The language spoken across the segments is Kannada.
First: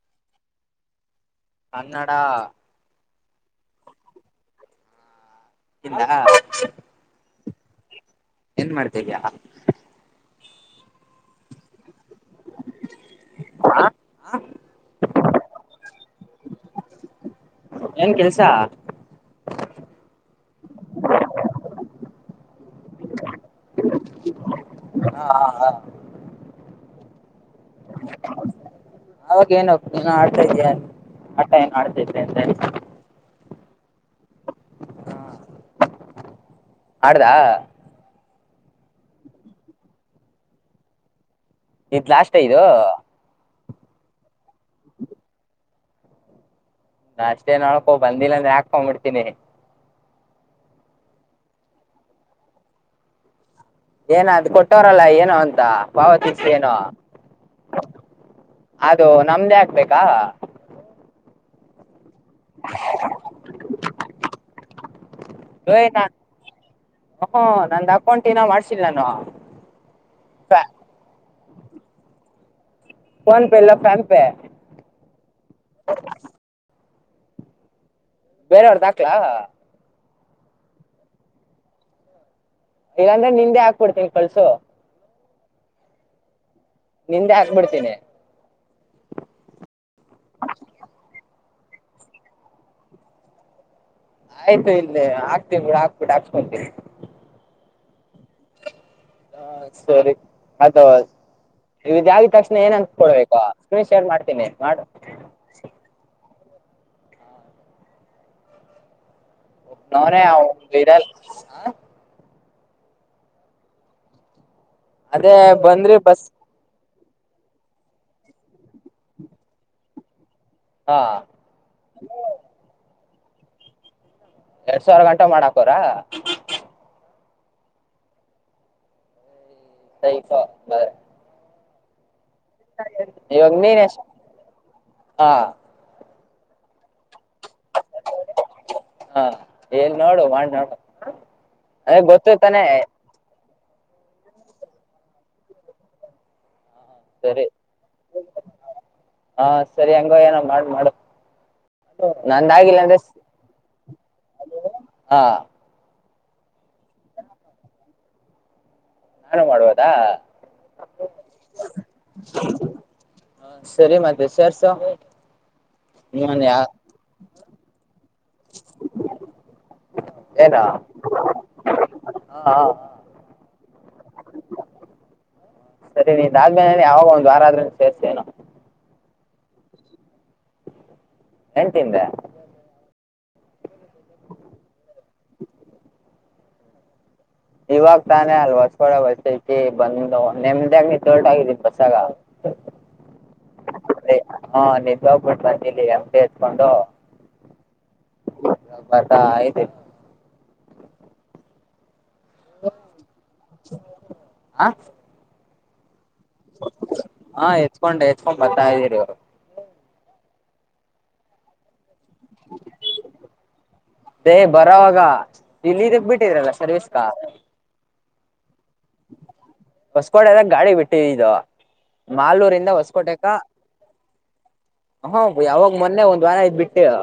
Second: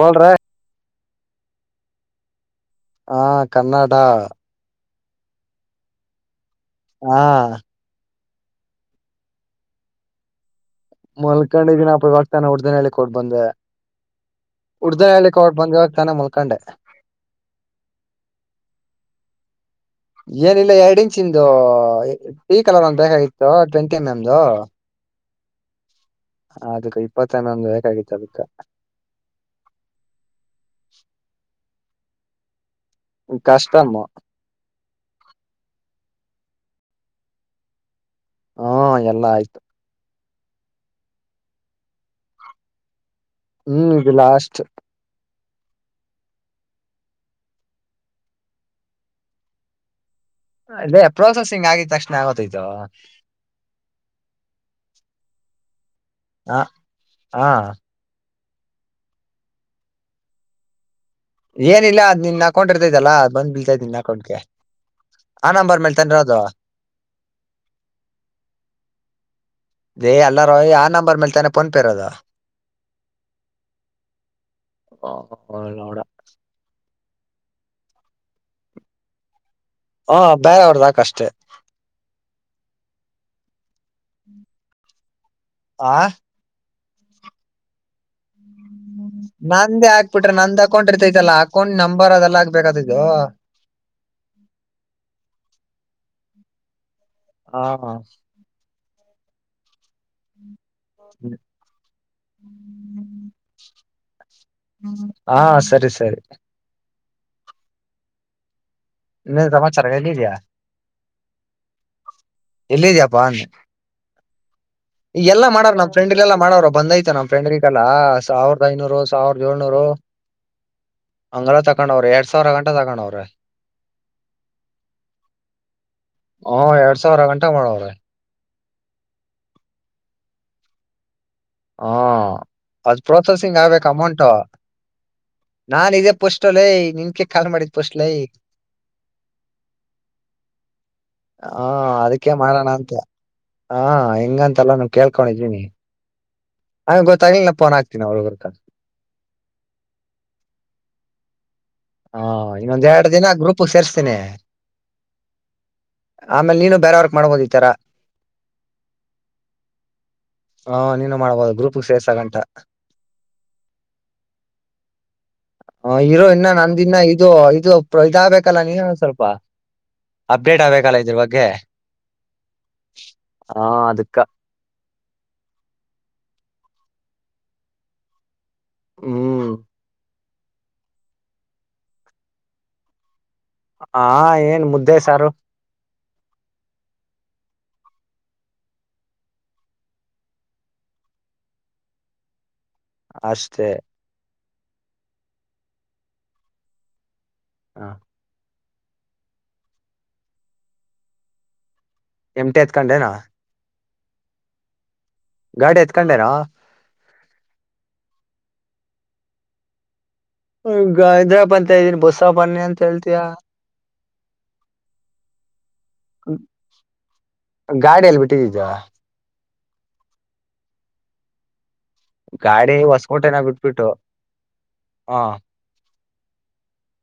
ಬೋಲ್ ರೇ ಕನ್ನಡ ಹಾ ಕನ್ನಡ ತಿಂದಅ ಹಾ ಎನ್ ಮಾಡ್ತಾ ಇದ್ದೀಯಾ ಮಲ್ಕಂಡ ದಿನಾಪ ಇವಾಗತಾನ ಹೊಡೆದೇನಹಳ್ಳಿ ಕ ಹೋಗಿ ಬಂದೆ ಕುಡಿದೇನಳ್ಳಿ ಕೊಬ್ಬರಿ ಇವಾಗ ತಾನೆ ಮುಲ್ಕೊಂಡೆ ಏನ್ ಕೆಲ್ಸ ಏನಿಲ್ಲ ಎರಡ್ ಇಂಚ ಇಂದು [unintelligible] [unintelligible] ಕಲರ್ ಒಂದ್ ಬೇಕಾಗಿತ್ತು ಟ್ವೆಂಟಿ ಎಮ್ ಎಮ್ದು ಹಾ ಹಾ ಹ ಅದದು ಇಪ್ಪತ್ತು ಅವಾಗೇಏನ್ತ [unintelligible] ನೀನು ಆಡ್ತಾ ಇದಯ ಆಟ ಏನ್ ಆಡ್ತ [unintelligible] [unintelligible] ಕಷ್ಟಮ್ಮ [unintelligible] ಆಡದಾ ಹಾ ಎಲ್ಲ ಆಯ್ತು ಇತ್ ಲಾಸ್ ಇದು ಹ್ಮ್ ಇದು ಲಾಸ್ಟ್ [inaudible] ಲಾಷ್ಟೇ ನೋಡ್ಕೋಪ ಬಂದಿಲ್ಲ ಅಂದ್ರೆ ಹಾಕೊಂಡ್ಬಿಡ್ತೀನಿ ಅದೇ ಪ್ರೋಸೆಸಿಂಗ್ ಆಗಿದ ತಕ್ಷಣ ಆಗೋತೈತ ಏನ ಅದು ಕೊಟ್ಟವರಲ್ಲ ಏನೋ ಅಂತ ಪಾವತಿಸಿ ಹ ಏನೋ ಹಾ ಅದು ನಮ್ದೇ ಹಕ್ಬೇಕಾ ಏನಿಲ್ಲ ನಿನ್ ಅಕೌಂಟ್ ಇರ್ತೈದಲ್ಲಾ ಬ್ ಬಲ್ತೈ್ ನಿನ್ ಅಕೌಂಟ್ಗೆ ಆ ನಂಬರ್ ಯ್ ಮೇಲ್ ನಾ ತಾನೆ ಇರೋದು ಹ ನಂದು ಅಕೌಂಟ್ನ ಮಾಡ್ಸಿಲ್ಲ ನಾನು ದೇ ಹಲ್ಲಾರೋ ಆ ನಂಬರ್ ಮಲ್ತಾನೆಫೋನ್ ಪೆ ನಂಬರ್ ಇರೋದು ಫೋನ್ಪೇ ಇಲ್ಲ ಫ್ಯಾನ್ಪೇ ನೋಡ ಬೇರೆಯವ್ರ್ದ ಹಾಕ್ಲಾ ಹಾ ಬೇರೆ ಅವ್ರ್ದಅಕು ಅಷ್ಟೆ ಈಗಂದ್ರೆ ನಿಂದೆ ಹಾಕ್ಬಿಡ್ತೀನಿ ಕಳ್ಸು ಆ ನಿಂದೆ ಆಾಕ್ಬಿಡ್ತೀನಿ ಅಕೌಂ ನಂಬರ್ ಅದೆಲ್ಲ ಆಗ್ಬೇಕಾದ [unintelligible] ಆಯ್ತು ಇಲ್ಲೇ ಹಾಕ್ತೀವಿ ಗಳ ಹಾಕ್ಬಿಟ್ಟು ಹಾಸ್ಕೊಂತೀವಿ ಹಾ ಹಾ ಸರಿ ಅದು ಇವಾಗ ಯಾವುದಕ್ಕ [unintelligible] ಏನ್ ಅನ್ತ್ಕೊಡ್ಬೇಕ ಸ್ಕ್ರೀನ್ ಶೇರ್ ಮಾಡ್ತೀನಿ ಮಾಡು [unintelligible] ಹಾ ಸರಿ ಸರಿ ಇನ್ನೇನ್ ಸಮಾಚಾರ ಒಬ್ಬನ ಎಲ್ಲಿದ್ಯಾ ಅವನೇ [unintelligible] ಎಲ್ಲಿದ್ಯಾಪ್ಪ ಅದೇ ಎಲ್ಲಾ ಮಾಡವ ನಮ್ ಬಂದ್ರಿ ಫ್ರೆಂಡ್ ಬಸ್ ಇಲ್ಲಲ್ಲಾ ಮಾಡವ್ರ ಬಂದಐತ ನಮ್ ಫೆಂಡ್ರಗಲ್ಲಾ ಸಾವಿರದ ಐನೂರು ಸಾವಿರದ ಏಳ್ನೂರು ಹಾ ಅಂಗಗಳ ತಕೊಂಡವ್ರ ಎರಡ್ ಸಾವಿರ ಗಂಟೆ ತಗೊಂಡವ್ರ ಎರಡ್ ಸಾವಿರ ಗಂಟೆ ಮಾಡಾಕವರ ಹ್ಮ ಎರಡ್ ಸಾವಿರ ಗಂಟಾ ಮಾಡೋರೆ ಸೈ ಸ ಬರ ಹಾ ಅದ್ ಪ್ರೋಸೆಸಿಂಗ್ ನೀನ್ ಆಗ್ಬೇಕ ಎಷ್ಟ ಅಮೌಂಟ್ ಹಾ ನಾನ ಇದೇ ಪೋಸ್ಲ್ ಯ ನಿನ್ಕ ಕಾ ಮಾಡಿದ್ ಪೋಸ್ಟ್ಲ್ ಲೇ ಹಾ ಏನ್ ನೋಡು ಮಾಡಿ ನೋಡು ಅ ಗೊತ್ತ ತಾನೆ ಹಾ ಹೆಂಗಂತಲ್ಲ ನ ಕೇಳ್ಕೊಂಡಿದೀನಿ ಹಂಗಗೆ ಗೊತ್ತಾಗಿಲ ಸರಿ ನ ಪೋನ್ ಹಾಕ್ತೀನಿ ಅವ್ರ್ರ ಹಾ ಸರಿ ಹೆಂಗೋ ಏನೋ ಮಾಡ್ ಮಾಡು ಹಾ ನಂದಾಗಿಲ್ಲ ಇನ್ನೊಂದ್ ಅಂದ್ರೆ ಎರಡು ದಿನ ಗ್ರೂಪ್ ಸೇರ್ಸ್ತೇನೆ ಹಾ ಆಮೇಲೆ ನೀನು ಬೇರವರ್ಕ್ ಮಾಡ್ಬೋದ ಈತಾರ ನಾನು ಮಾಡುವದಾ ನೀನು ಮಾಡ್ಬೋದು ಗ್ರೂಪ್ ಸೇರ್ಸಗಂಟ ಹ ಸರಿ ಮತ್ತೆ ಸರ್ಸ ಮನ್ [unintelligible] ಇದನ್ನ ಇದು ಇದು ಇದ ಆಗಬೇಕಲ್ಲ ನೀ ಸ್ವಲ್ಪ ಏನಾ ಅಪ್ಡೇಟ್ ಆಗ್ಬೇಕಲ್ಲ ಇದ್ರ ಬಗ್ಗೆ ಹಾ ಹಾ ಹಾ ಸಿಕ್ಕ ಇದುದ್ಮೇಲೆ ಯಾವಾಗ ಒಂದ ವಾರ ಆದ್ರ ಸೇರ್ತೇನೋ ಹ್ಮ್ ಏನ್ ತಿಂದೆ ಹಾ ಏನ್ ಮುದ್ದೆ ಸಾರು ಇವಾಗ ತಾನೇ ಅಲ್ ಹೊಸ್ಕಡ ಬಸತಿ ಬಂದ ನೆಮದಾಗ ನಿ ತೋರ್ಟ ಆಗಿದೀ ಬಸಾಗ ಅಷ್ಟೇ ಹಾ ನಿನ್ ಹೋಗ್ಬಿಟ್ಟು ನಂದಲಿ ಎಮ ಎತ್ಕೊಂಡು ಹಾ ಬಟ ಆಯ್ತಲ್ಲ ಎಮ್ ಟಿ ಎತ್ಕೊಂಡೆನಾ ಹ ಗಾಡಿ ಎತ್ಕೊಂಡೆನ ಹಾ ಎಚ್ಕೊಂಡು ಹೆಚ್ಕೊಂಡ್ ಬರ್ತಾ ಇದ್ದೀರಿ ಅವರು ಈ ಹೈದ್ರಾ ಬ ಅಂತ ಇದ್ದೀನಿ ಬಸ ಬನ್ನಿ ಅಂತ ಹೇಳ್ತಯಾ ದೇ ಬರವಾಗ ಇಲ್ಲ ಇದಕ್ ಬಿಟ್ಟಿದ್ರಲ್ಲ ಸರ್ವಿಸಸ್ [unintelligible] ಹೊಸ್ಕೋಡೆ ಎದಾಗ ಗಾಳಿ ಬಿಟ್ಟಿದಿದ ಮಾಲೂರಿಂದ ಗಾಡಿ ಹೊಸ್ಕೋಟಕ್ಕ ಹೊಸಕೋಟೆನ ಬಿಟ್ಬಿಟ್ಟು ಹ ಯಾವಾಗ ಮೊನ್ನೆ ಒ ದ್ವಾರ ಐ ಬಿಟ್ಟೆವೂ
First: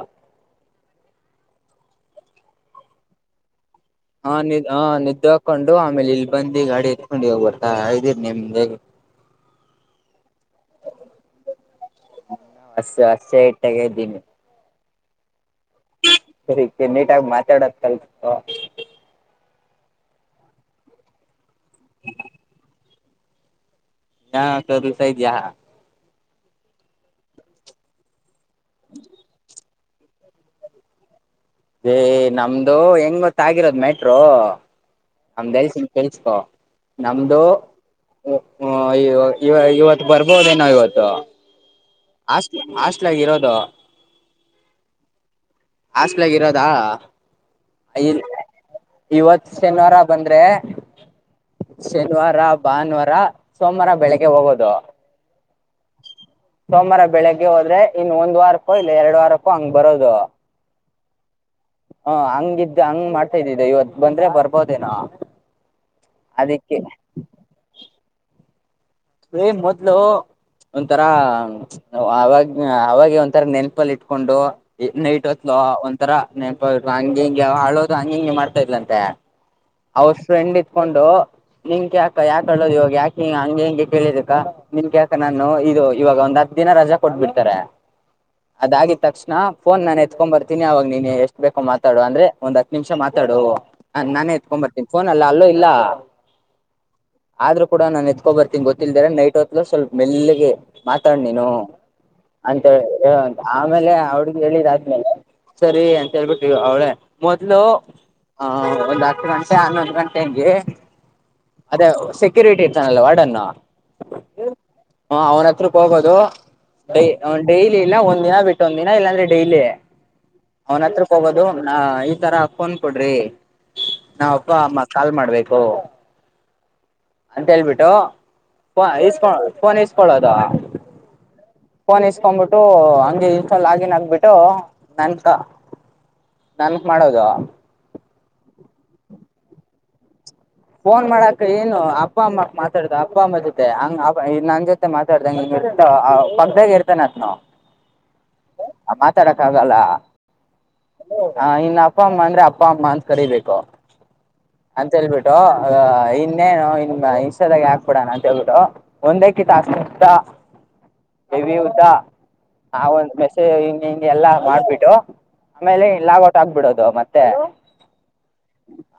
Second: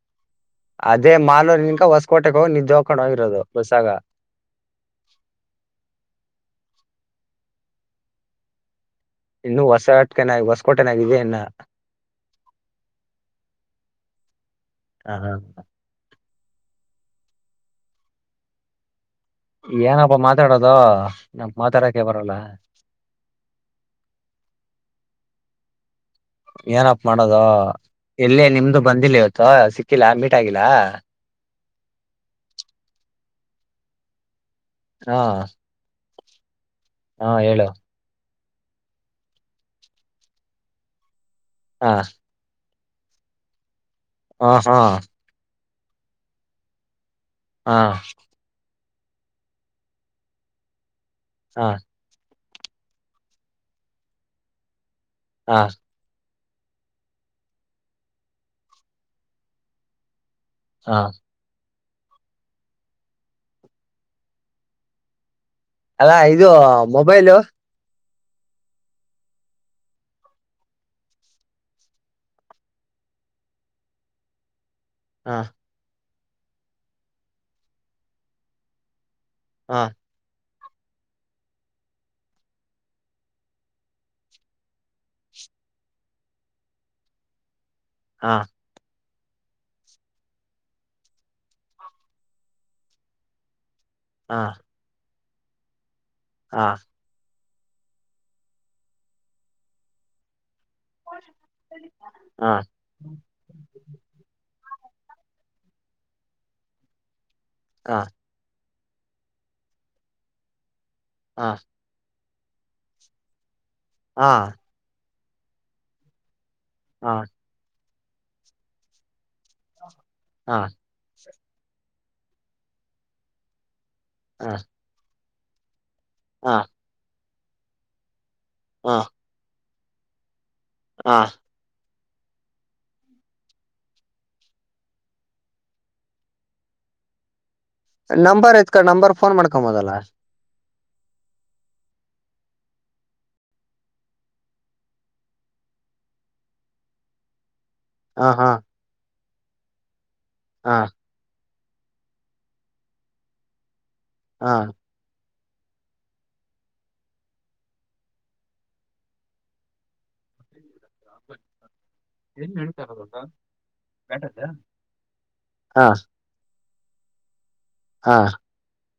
ಅದೇ ಮಾಲ ನಿನ್ ಹೊಸ್ಕೋಟೆ ಹೋಗಿ ನಿದ್ದೆ ಹೋಗ್ಕೊಂಡು ಹೋಗಿರೋದು ಬಸ್ಸಾಗ ಹಾ ನಿ ಹಾ ನಿದ್ದೆ ಹಾಕೊಂಡು ಆಮೇಲೆ ಇಲ್ಲಿ ಬಂದಿ ಗಾಡಿ ಎತ್ಕೊಂಡಿ ಹೋಗ್ಬ ಹ ಹ್ದೀರಿ ನಿಮ್ದೇ ಇನ್ನು ಹೊಸಕನ ಹೊಸಕೋಟೆನಾಗಾಗಿದೆ ಇನ್ನ ಹ ಹಸ ಹಸೆ ಇಟ್ಟಾಗ ಇದ್ದೀನಿ ಹಾ ಹಾ ಹ ಸಕ್ಕೆ ನೀಟಾಗಿ ಮಾತಾಡದ ಕಲ್ ಏನಪ್ಪಾ ಮಾತಾಡೋದು ನ ಮಾತಾಡಕೆ ಬರಲ್ಲ ನಾ ಸದುಸ ಇದ್ಯಾ ಏನಪ್ ಮಾಡೋದ ಎಲ್ಲೇ ನಿಮ್ದು ಬಂದಿಲ್ಲ ಇವತ್ತ ಸಿ ಹಾಕಿಲ್ಲಾ ಮೀಟಗಿಲ್ಲಾ ಹೇ ನಮ್ದು ಹೆಂಗೊತ್ತಾಗಿರೋದ್ ಮ್ಯಾಟ್ರೋ. ಹಾ ಕೆಲ್ಸಕೋ ಹಾ ನಮ್ದು. ಹೇಳು ಇವತ್ತು ಬರ್ಬೋದೇನ ಇವತ್ತು ಹಾ ಅಷ್ಟ ಅಷ್ಟ. ಇರೋದು. ಹ ಹಾ. ಹಾಸ್ಲ್ ಆಗ ಇರೋದಾ. ಹಾ ಇಲ್ ಇವತ್ ಶನಿವಾರ ಬಂದ್ರೆ ಹಾ ಶನಿವಾರ. ಭಾನುವಾರ ಸೋಮವಾರ ಬೆಳಿಗ್ಗೆ ಹೋಗೋದು. ಹಾ ಸೋಮವಾರ ಬೆಳಿಗ್ಗೆ ಹೋದ್ರೆ ಇನ್ನು ಒಂದ್ ವಾರಕ್ಕೋ ಇಲ್ಲ ಎರಡು ವಾರಕ್ಕೋ ಹಂಗ್ ಬರೋದು. ಹಾ ಹಾ ಹಂಗಿದ್ದ ಹಂಗ್ ಮಾಡ್ತಾ ಇದ್ದಿದ್ದೆ ಇವತ್ತು ಬಂದ್ರೆ ಬರ್ಬೋದೇನ. ಅಲ್ಲಾ ಇದು ಮೊಬೈಲು. ಹೇ ಮೊದ್ಲು. ಒಂಥರಾ ಅವಾಗ ಅವಾಗ ಒಂಥರ ನೆನ್ಪಲ್ಲಿ ಇಟ್ಕೊಂಡು. ನೈಟ್ ಹಾ ಹೊತ್ಲ ಒಂತರ ನೆನ್ಪ ಹಂಗ ಹಿಂಗೆ ಹಾಳೋದು ಹಂಗ ಹಿಂಗೆ ಮಾಡ್ತಾ ಇದ್ಲಂತೆ. ಹಾ ಅವಳ ಫ್ರೆಂಡ್ ಹಿಡುಕೊಂಡು. ನಿನ್ ಕ್ಯಾಕ ಯಾತ ಹೇಳಳ್ಳೋದು ಇವಾಗ ಯಾಕೆ ಹಂಗೆ ಹಂಗೆ ಕೇಳಿದಕ್ಕ ನಿನ್ ಕ್ಯಾಕ ನಾನು ಇದು ಇವಾಗ ಒಂದ್. ದಿನ ರಜಾ ಕೊಟ್ಬಿಡ್ತಾರೆ ಹಾ ಅದಾಗಿತ್ತು. ತಕ್ಷಣ ಫೋನ್ ನಾನ ಎತ್ಕೊಂಡ್ ಬರ್ತೀನಿ ಅವಾಗ ನೀನು ಎಷ್ಟ ಬೇಕೋ ಮಾತಾವ ಅಂದ್ರೆ ಒಂದ್ ಹತ್ತು ನಿಮಷ ಮಾತಾವ. ಹಾ ಹಕೊಬರ್ತೀನಿ ಫೋನ್ ಅಲ್ಲ ಅಲ್ಲೂ ಇಲ್ಲ. ಹಾ ಆದ್ರೂ ಕೂಡ ನಾನ್ ಎತ್ಕೊ ಬರ್ತೀನಿ ಗೊತ್ತಿಲ್ದ ನೈಟ್ ಹೊತ್ ಸ್ವಲ್ಪ ಮೆಲ್ಗೆ. ಮಾತಾಡ್ ನೀನು ಹಾ ಅಂತಿ ಆಮೇಲೆ ಅವಡ್ಗ ಹೇಳಿದ. ಸರಿ ಅಂತ ಹೇಳ್ಬಿಟ್ರಿ ಅವಳೇ ಮೊದ್ಲು. ಹಾ ಹ ಗಂಷೆ ಹನ್ನೊಂದು ಗಂಟೆ ಹಂಗೆ ಹಾ ಅದೇ ಸೆಕ್ಯೂರಿಟಿ ಇರ್ತಾನಲ್ಲ ವಾಡನ್ನು. ಹಾ ಹ ಅವ್ನ ಹತ್ರಕ್ಕೆ ಹೋಗೋದು ಹಾ ಹಾ ಡೈಲಿ ಇಲ್ಲ ಒ. ಒಂದ್ ದಿನ ಬಿಟ್ಟೊಂದ್ ದಿನ ಇಲ್ಲಾಂದ್ರೆ ಡೈಲಿ ಹಾ ಅವನ ಹತ್ರಕ್ಕೆ ಹೋಗೋದು. ಒ ತರ ಫೋನ್ ಕೊಡ್ರಿ ನಾವ್ ಅಪ್ಪ ಅಮ್ಮ ಕಾಲ್ ಮಾಡ್ಬೇಕು. ಹಾ ಅಂತ ಹೇಳ್ಬಿಟ್ಟು ಇಸ್ಕೊ ಫೋನ್ ಇಸ್ಕೊಳ್ಳೋದು. ಹಾ ಫೋನ್ ಇಸ್ಕೊಂಡ್ಬಿಟ್ಟು ಹಂಗ ಇನ್ಸ್ಟ ಲಾಗಿನ್ ಆಗ್ಬಿಟ್ಟು ನನ್ಕ. ನನ್ಕ್ ಮಾಡೋದೂ. ನಂಬರ್ ಎತ್ಕೊ ನಂಬರ್ ಫೋನ್ ಮಾಡ್ಕೊ ಮೊದಲ್ಲ. ಫೋನ್ ಮಾಡಕ ಏನು ಅಪ್ಪ ಅಮ್ಮ ಮಾತಾಡ್ದ ಅಪ್ಪ ಅಮ್ಮ ಜೊತೆ ಹಂಗ ಅ ನನ್ ಜೊತೆ ಮಾತಾಡ್ದಂಗ. ಪಕ್ಕದಾಗ ಇರ್ತೇನೆತ್ ನ. ಹಾ ಹಾ ತರಕ್ಕ ಆಗಲ್ಲ. ಹಾ ಹ ಇನ್ನ ಅಪ್ಪ ಅಮ್ಮ ಅಂದ್ರೆ ಅಪ್ಪ ಅಮ್ಮ ಅಂತ ಕರಿಬೇಕು ಹಾ ಅಂತ ಹೇಳ್ಬಿಟ್ಟು. ಅ ಇನ್ನೇನು ಇನ್ ಇಷ್ಟದಾಗೆ ಹಾಕ್ಬಿಡಣ ಅಂತ ಹೇಳ್ಬಿ ಒಂದೇಕ್ಕಿಂತ ಅಷ್ಟುಷ್ಟ. ಹ್ಮ [unintelligible] ಹ ಒಂದು ಮೆಸೇಜ್ ಇನ್ನ ಇನ್ ಎಲ್ಲ ಮಾಡ್ಬಿಟ್ಟು ಆಮೇಲೆ ಹಾ ಲಾಗಔಟ್ ಆಗ್ಬಿಡೋದು. ಅದು ಮತ್ತೆ. ಹಾ.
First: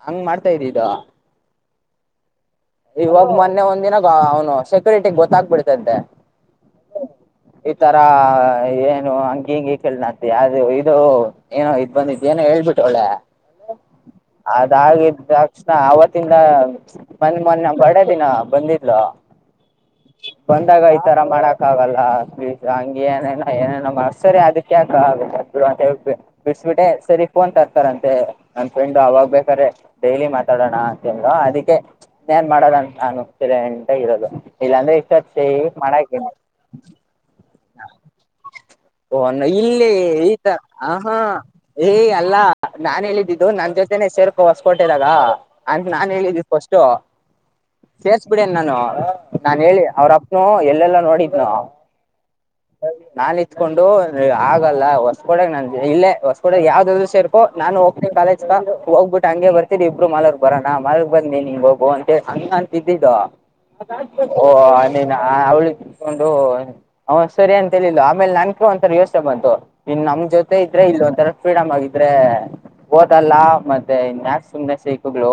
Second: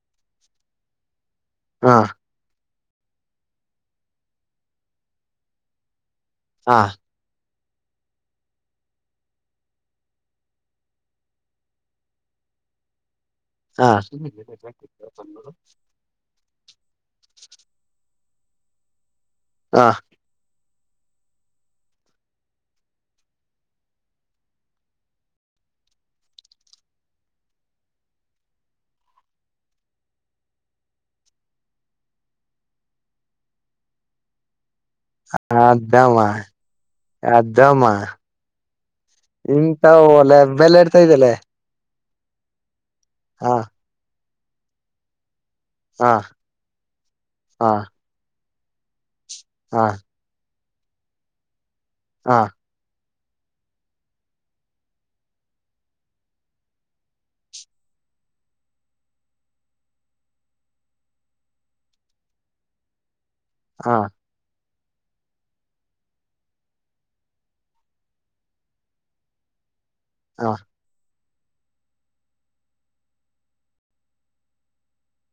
ಹಂಗ್ ಮಾಡ್ತಾ ಇದ್ದಿ ಹಾ ಇವಾಗ ಮೊನ್ನೆ ಒಂದ್ನಾಗ ಅವ್ನು ಸೆಕ್ಯೂರಿಟಿ ಗೊತ್ತಾಗಬಿಡ್ತಂತೆ ಹಾ ಈ ತರ ಏನು ಹಂಗಿ ಹಿಂಗಿ ಕೇಳ ನತಿ ಅದು ಇದು ಏನೋ ಇದ್ ಬಂದಿದ್ದ ಏನೋ ಹೇಳ್ಬಿಟ್ಟ ಒಳ್ಳೆ ಹಾ ಹಾ ಅದಾಗಿದ ತಕ್ಷಣ ಅವತ್ತಿಂದ ಮಂದ್ ಮೊನ್ನೆ ಬರ್ಡೆ ದಿನ ಬಂದಿದ್ಲ ಹಾ ಬಂದಾಗ ಈ ತರ ಮಾಡಕ್ ಆಗಲ್ಲ್ ಪ್ಲೀಸ್ ಹಂಗ ಏನೇನ ಏನೇನ ಮಾಡ್ಸ್ತಾರೆ ಅದಕ್ಯಾಕ ಆಗ ಬಿಡಿಸಬಿಟ್ಟೆ ಸರಿ ಫೋನ್ ತರ್ತಾರಂತೆ ನಮ್ ಫ್ರೆಂಡ್ ಅವಾಗ ಬೇಕಾದ್ರೆ ಡೈಲಿ ಮಾತಾಡ್ ನೋಡೋಣಕಂದ್ವ ಅದಕ್ಕೆ ಫೋನ್ ಮಾಡೋದಂತ ನಾನು ಅಂತ ಇರೋದು ಇಲ್ಲಾಂದ್ರೆ ಇಷ್ಟತ್ತು ಸ ಅದಮ್ಮ ಮಾಡಾಕನೆ ಅದಮ್ಮ ಓ ನ ಇಂತ ಇಲ್ಲಿ ಒಲೆ ಈತ ಬೆಲೆ ಹ ಇಡ್ತಾ ಹಾ ಇದಲ್ಲೇ ಏಯ್ ಅಲ್ಲಾ ನಾನನ್ ಹೇಳಿದ್ದಿದ್ದು ಹಾ ನನ್ ಜೊತೆನೆ ಸೇರ್ಕ ಹೊಸ್ಕ ಕೊಟ್ಟಿದಾಗ ಅಂತ ಹಾ ನಾನನ್ ಹೇಳಿದ್ದು ಫಾ ಸ್ಟ ಹಾ ಸೇಸ್ಬಿಡ ನಾನು ನಾನನ್ ಹೇಳಿ ಹಾ ಅವ್ರಪ್ಪನು ಎ ಎಲ್ಲೆಲ್ಲಾ ನೋಡಿದ್ನ ಹಾ ನಾನ್ ಇತ್ಕೊಂಡು ಆಗಲ್ಲ ಹೊಸ ಕೂಡೆಗ್ ನನ್ ಇಲ್ಲೇ ಹೊಸ ಕೂಡೆ ಯಾವ್ದಾದ್ರು ಸೇರ್ಕೋ ನಾನು ಹೋಗ ಕಾಲೇಜ್ ಹೋಗ್ಬಿಟ್ಟು ಹಂಗೆ ಬರ್ತೀನಿ ಇಬ್ಬರು ಮಾಲರ್ಗ್ ಬರೋಣ ಮಾಲಗ್ ಬಂದ ನೀ ನಿಂಗ ಹೋಗು ಅಂತ ಹಂಗ ಅಂತಿದ್ದಿದ್ದ ಹಾ ಓ ನೀ ಅವಳಿಗೆತ್ಕೊಂಡು ಹ ಸರಿ ಅಂತ ಹೇಳಿಲ್ಲ ಆಮೇಲೆ ನನ್ಕ ಒಂಥರ ಯೋಚನೆ ಬಂತು ಇನ್ ನಮ್ ಹಾ ಜೊತೆ ಇದ್ರೆ ಇಲ್ಲ ಒಂಥರ ಫ್ರೀಡಮ್ ಆಗಿದ್ರೆ ಓದಲ್ಲ ಮತ್ತೆ ಮನ್ಯಾಕ್ಸ್ ಸುಮ್ನೆ ಸಕ್ಗ್ಗಳು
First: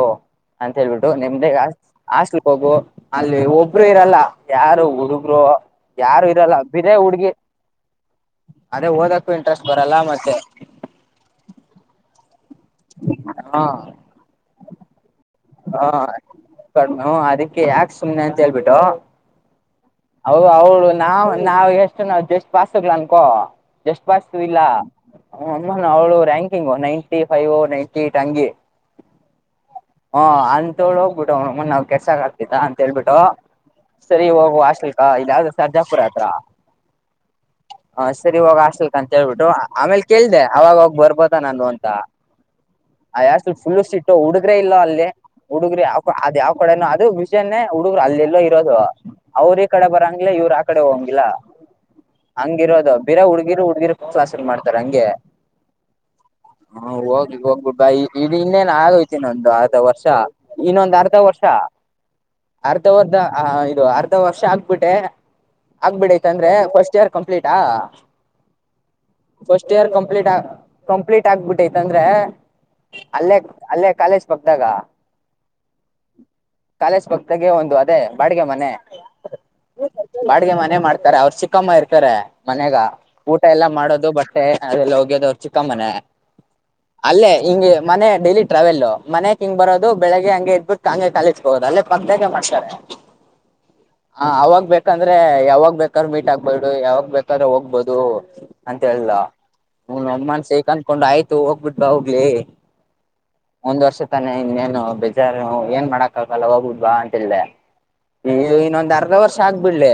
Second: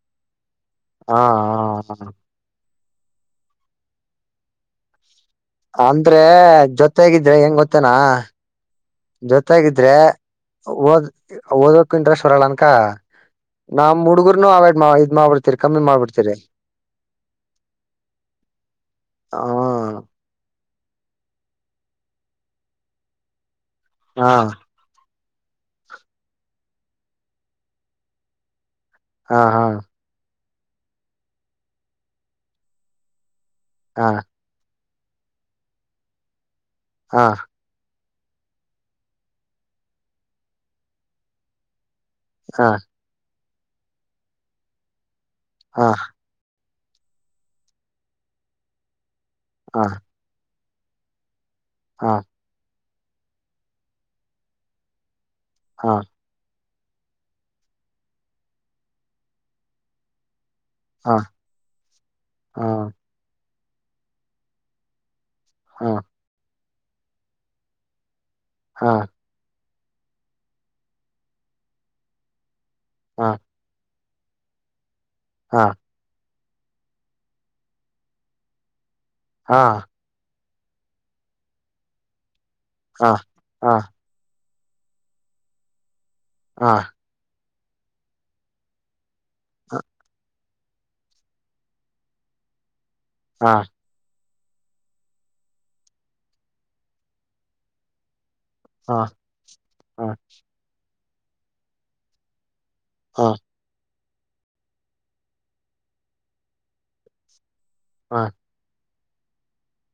ಅ ಂತೇಳ್ಬಿಟ್ಟು ನಿಮ್ದೇ ಹಾ ಹಾಸ್ಲ್ ಹೋಗು ಅಲ್ಲಿ ಒಬ್ರು ಇರಲ್ಲ ಯಾರು ಹುಡುಗ ಇರೊ ಅಂದ್ರೆ ಯಾರು ಇರಲ್ಲ ಬಿರೆ ಹುಡ್ಗಿ ಅದೇ ಓದಕ್ಕೂ ಇಂಟ್ರೆಸ್ಟ್ ಜೊತ್ತಾಗಿದ್ರೆ ಬರಲ್ಲ ಮತ್ತೆ ಓದ್ ಓದಕ್ ಇಂಟ್ರೆಸ್ಟ್ ಬರಲ್ಲ ಅನ್ಕ ಆ ನಮ್ ಹುಡುಗರ್ನು ಆವ್ಡ ಮಾ ಇದ್ ಮಾಬಡ್ ಹಾ ಕಡಿ್ಮು ಅದಿಕ್ಕೆ ಯಾಕ್ ಸುಮ್ನೆ ಅಂತ ಹೇಳ್ಬಿಟ್ಟು ಹ ಔವ್ವೂ ಇವ್ನಾ ನಾವ್ ಎಷ್ಟು ನಾವ್ ಜಸ್ಟ್ ಪಸ್ಗ್ಲ ಅನ್ಕೋ ಜಸ್ಟ್ ಹಾ ಪಸ್ತ ಇಲ್ಲ ಅಮ್ಮ ಅವಳು ranking ninety five ninety eight ಅಂಗೆ ಹಾ ಹಾ ಹ ಅಂತೋಳ್ ಹೋಗ್ಬಿಟ್ಟು ಅವನವ್ವನ್ ಕೆಸ ಆಗ್ತಿದ್ದ ಅಂತ ಹೇಳ್ಬಿಟ್ಟು ಹಾ ಸರಿ ಹೋಗುವ ಹಾಸ್ಟ ಹಾ ಇದ್ಯಾವುದೋ ಸರ್ಜಾಪುರ ಹತ್ರ ಹಾ ಹ ಸರಿವೋಗ ಆಸ್ಲ್ಕ್ ಅಂತ ಹೇಳ್ಬಿಟ್ಟು ಆಮೇಲೆ ಕೇಳ್ದ ಅವಾಗೋಗ್ ಬರ್ಬೋದ ನಾನು ಅಂತ ಹಾ ಯ ಫುಲ್ ಸಿಟ್ಟು ಹುಡುಗ್ರ ಇಲ್ಲ ಅಲ್ಲಿ ಹುಡುಗ್ರ ಹಾ ಯ ಅ ಯವ್ ಕೊಡೆನು ಅದು ವಿಷನೇ ಹುಡುಗರು ಅಲ್ಲೆಲ್ಲೋ ಇರೋದು ಅವ್ರ ಕಡೆ ಹಾ ಬರಂಗ್ಲ ಇವ್ರು ಆ ಕಡೆ ಹೋಗಿಲ್ಲ ಹಾ ಹಂಗಿರೋದು ಬೀರೆ ಹುಡ್ಗಿರು ಹುಡ್ಗಿರು ಕ್ಲಾಸ್ ಮಾಡ್ತಾರೆ ಹಂಗೆ ಹಾ ಹಾ ಹೋಗ್ಲಿ ಹೋಗ್ಬಿಟ್ಟಾ ಇ ಇನ್ನೇನ್ ಆಗೋಯ್ತಿನೊಂದು ಆತ ವರ್ಷ ಇನ್ನೊಂದ್ ಅರ್ಧ ಹಾ ವರ್ಷ ಹಾ ಅರ್ಧ ವರ್ ಅ ಇದು ಅರ್ಧ ವರ್ಷ ಆಗ್ಬಿಟ್ಟೆ ಹಾ ಆಗ್ಬಿಡೈತ್ ಅಂದ್ರೆ ಫಸ್ಟ್ ಇಯರ್ ಕಂಪ್ಲೀಟಾ ಹಾ ಫಸ್ಟ್ ಇಯರ್ ಕಂಪ್ಲೀಟ್ ಕಂಪ್ಲೀಟ್ ಆಗ್ಬಿಟ್ಟೈತ್ ಅಂದ್ರೆ ಅಲ್ಲೇ ಅಲ್ಲೇ ಕಾಲೇಜ್ ಪಕ್ದಾಗ ಹಾ ಕಾಲೇಶ್ ಪಕ್ತಗೆ ಒಂದು ಅದೇ ಬಾಡಿಗೆ ಮನೆ ಹಾ ಮನೆ ಮಾಡ್ತಾರೆ ಅವ್ರು ಚಿಕ್ಕಮ್ಮ ಇರ್ತಾರೆ ಮನೆಗ ಹಾ ಊಟ ಎಲ್ಲಾ ಹಾ ಮಾಡೋದು ಬಟ್. ಅಲ್ಲ ಹೋಗ್ಯದವರು ಚಿಕ್ಕಮ್ಮನೆ ಹಾ ಅಲ್ಲೇ ಹಿಂಗೆ ಮನೆ ಡೈಲಿ ಟ್ರಾವೆಲ್ ಮನೆಕ್ ಹಿಂಗ್ ಬರೋದು ಬೆಳಗ್ಗೆ ಹಂಗೆ ಎದ್ಬಿಟ್ಟು ಹಂಗೆ ಕಾಲೇಜ್ ಹೋಗೋದು ಅಲ್ಲೇ ಪಕ್ಕದಾಗ ಮಾಡ್ತಾರೆ. ಹಾ ಹ ಅವಾಗ್ ಬೇಕಂದ್ರೆ ಯಾವಾಗ್ ಬೇಕಾದ್ರೆ ಮೀಟ್ ಆಗ್ಬೋದು ಯಾವಾಗ ಬೇಕಾದ್ರೆ ಹೋಗ್ಬೋದು. ಅಂತ ಹಾ ಹೇಳಲ್ಲಾ ಹ ಹಾ [unintelligible] ಅಂದಕೊಂಡ್ ಆಯ್ತು ಹೋಗ್ಬಿಟ್ಬ ಹೋಗ್ಲಿ. ಹ್ಹಾ. ಒಂದ್ ವರ್ಷ ತಾನೆ ಇನ್ನೇನು ಬೇಜಾರು ಏನ್ ಮಾಡಕ್ ಆಗಲ್ಲ ಹೋಗಿಬಿಟ್ಟು ಬಾ ಅಂತ್ ಹೇಳ್ದೆ. ಹಾ ನೀವು ಇನ್ನೊಂದ್ ಅರ್ಧ ವರ್ಷ ಆಗ್ಬಿಡ್ಲಿ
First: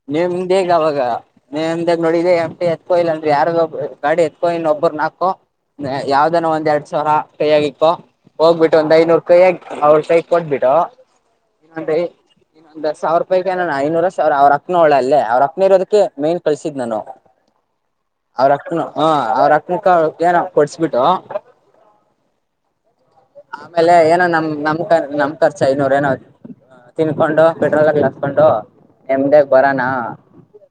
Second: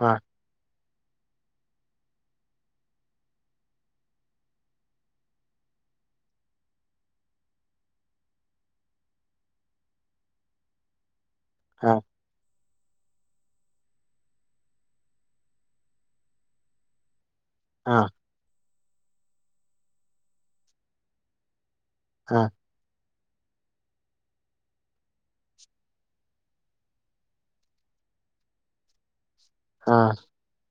ಹಾ ನಿಮ್ದು ಏನ್. ಅವಾಗ ನೀಂದಾಗ ನೋಡ ಎಂಟಿ ಎತ್ಕೋಯಿಲ್ಲ ಯಾರ್ದೋ ಒಬ್ ಗಾಡಿ ಎತ್ಕೋಯನ್ ಒಬ್ರು ನಾಕೋ. ಯಾವ್ದನ ಒಂದ್ ಎರಡ್ ಸಾವಿರ. ಕೈಯಗಿಪ್ಪ ಹೋಗ್ಬಿಟ್ಟು ಒಂದ್ ಐನೂರು ಕೈ ಆಗ ಅವ್ರ ಕೈ ಕೊಟ್ಬಿಡೂ. ಹಾ [unintelligible] ಇನ್ನೊಂದ ಸಾವಿರ ರೂಪಾಯಾನ ಐನೂರ ಸಾವಿರ ಅವ್ರ ಅಕ್ಕನ ಒಳ್ಳ ಅ ಅವ್ರ ಅಕ್ಕನ ಇರೋದಕ್ಕೆ ಮೇನ್ ಕಳಸಿದ್ ನಾನು ಹಾ ಅವ್ರ ಅಕ್ಕನ ಹ ಅವ್ರ ಅಕ್ಕನಕ್ಕ ಏನ ಕೊಡ್ಸಬಿಟ್ಟು. ಹಾ ಆಮೇಲೆ ಏನೋ ನಮ್ ನಮ್ ನಮ್ ಖರ್ಚ ಐನೂರ ಏನೋ ಅಯ್ ತಿನ್ಕೊಂಡು ಪೆಟ್ರೋಲ ಎಲ್ಲಾ ಹಾಸ್ಕೊಂಡು ಎಮ್ದ ಬರೋಣ ಹಾ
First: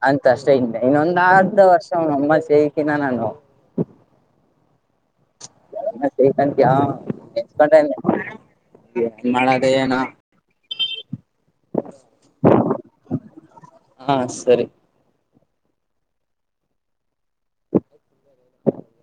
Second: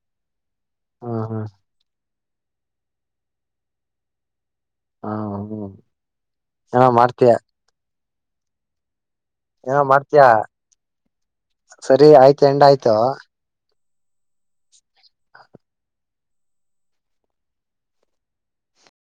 ಅಂತ ಅಷ್ಟೇ ಇನೇನ ಇನ್ನೊಂದ್ ಹ್ಮ್ ಹ್ಮ್ ಅರ್ಧ ವರ್ಷ [unintelligible] ತುಂಬಾ ಶಕಿನ ನಾನು. ಹ್ಮ [unintelligible] ಏನೋ ಮಾಡ್ತೀಯ [unintelligible] ಏನೋ ಮಾಡ್ತೀಯ ಸರಿ ಆಯ್ತು ಎಂಡ ಆಯ್ತು. ಹಾ ಸರಿ [inaudible] [inaudible]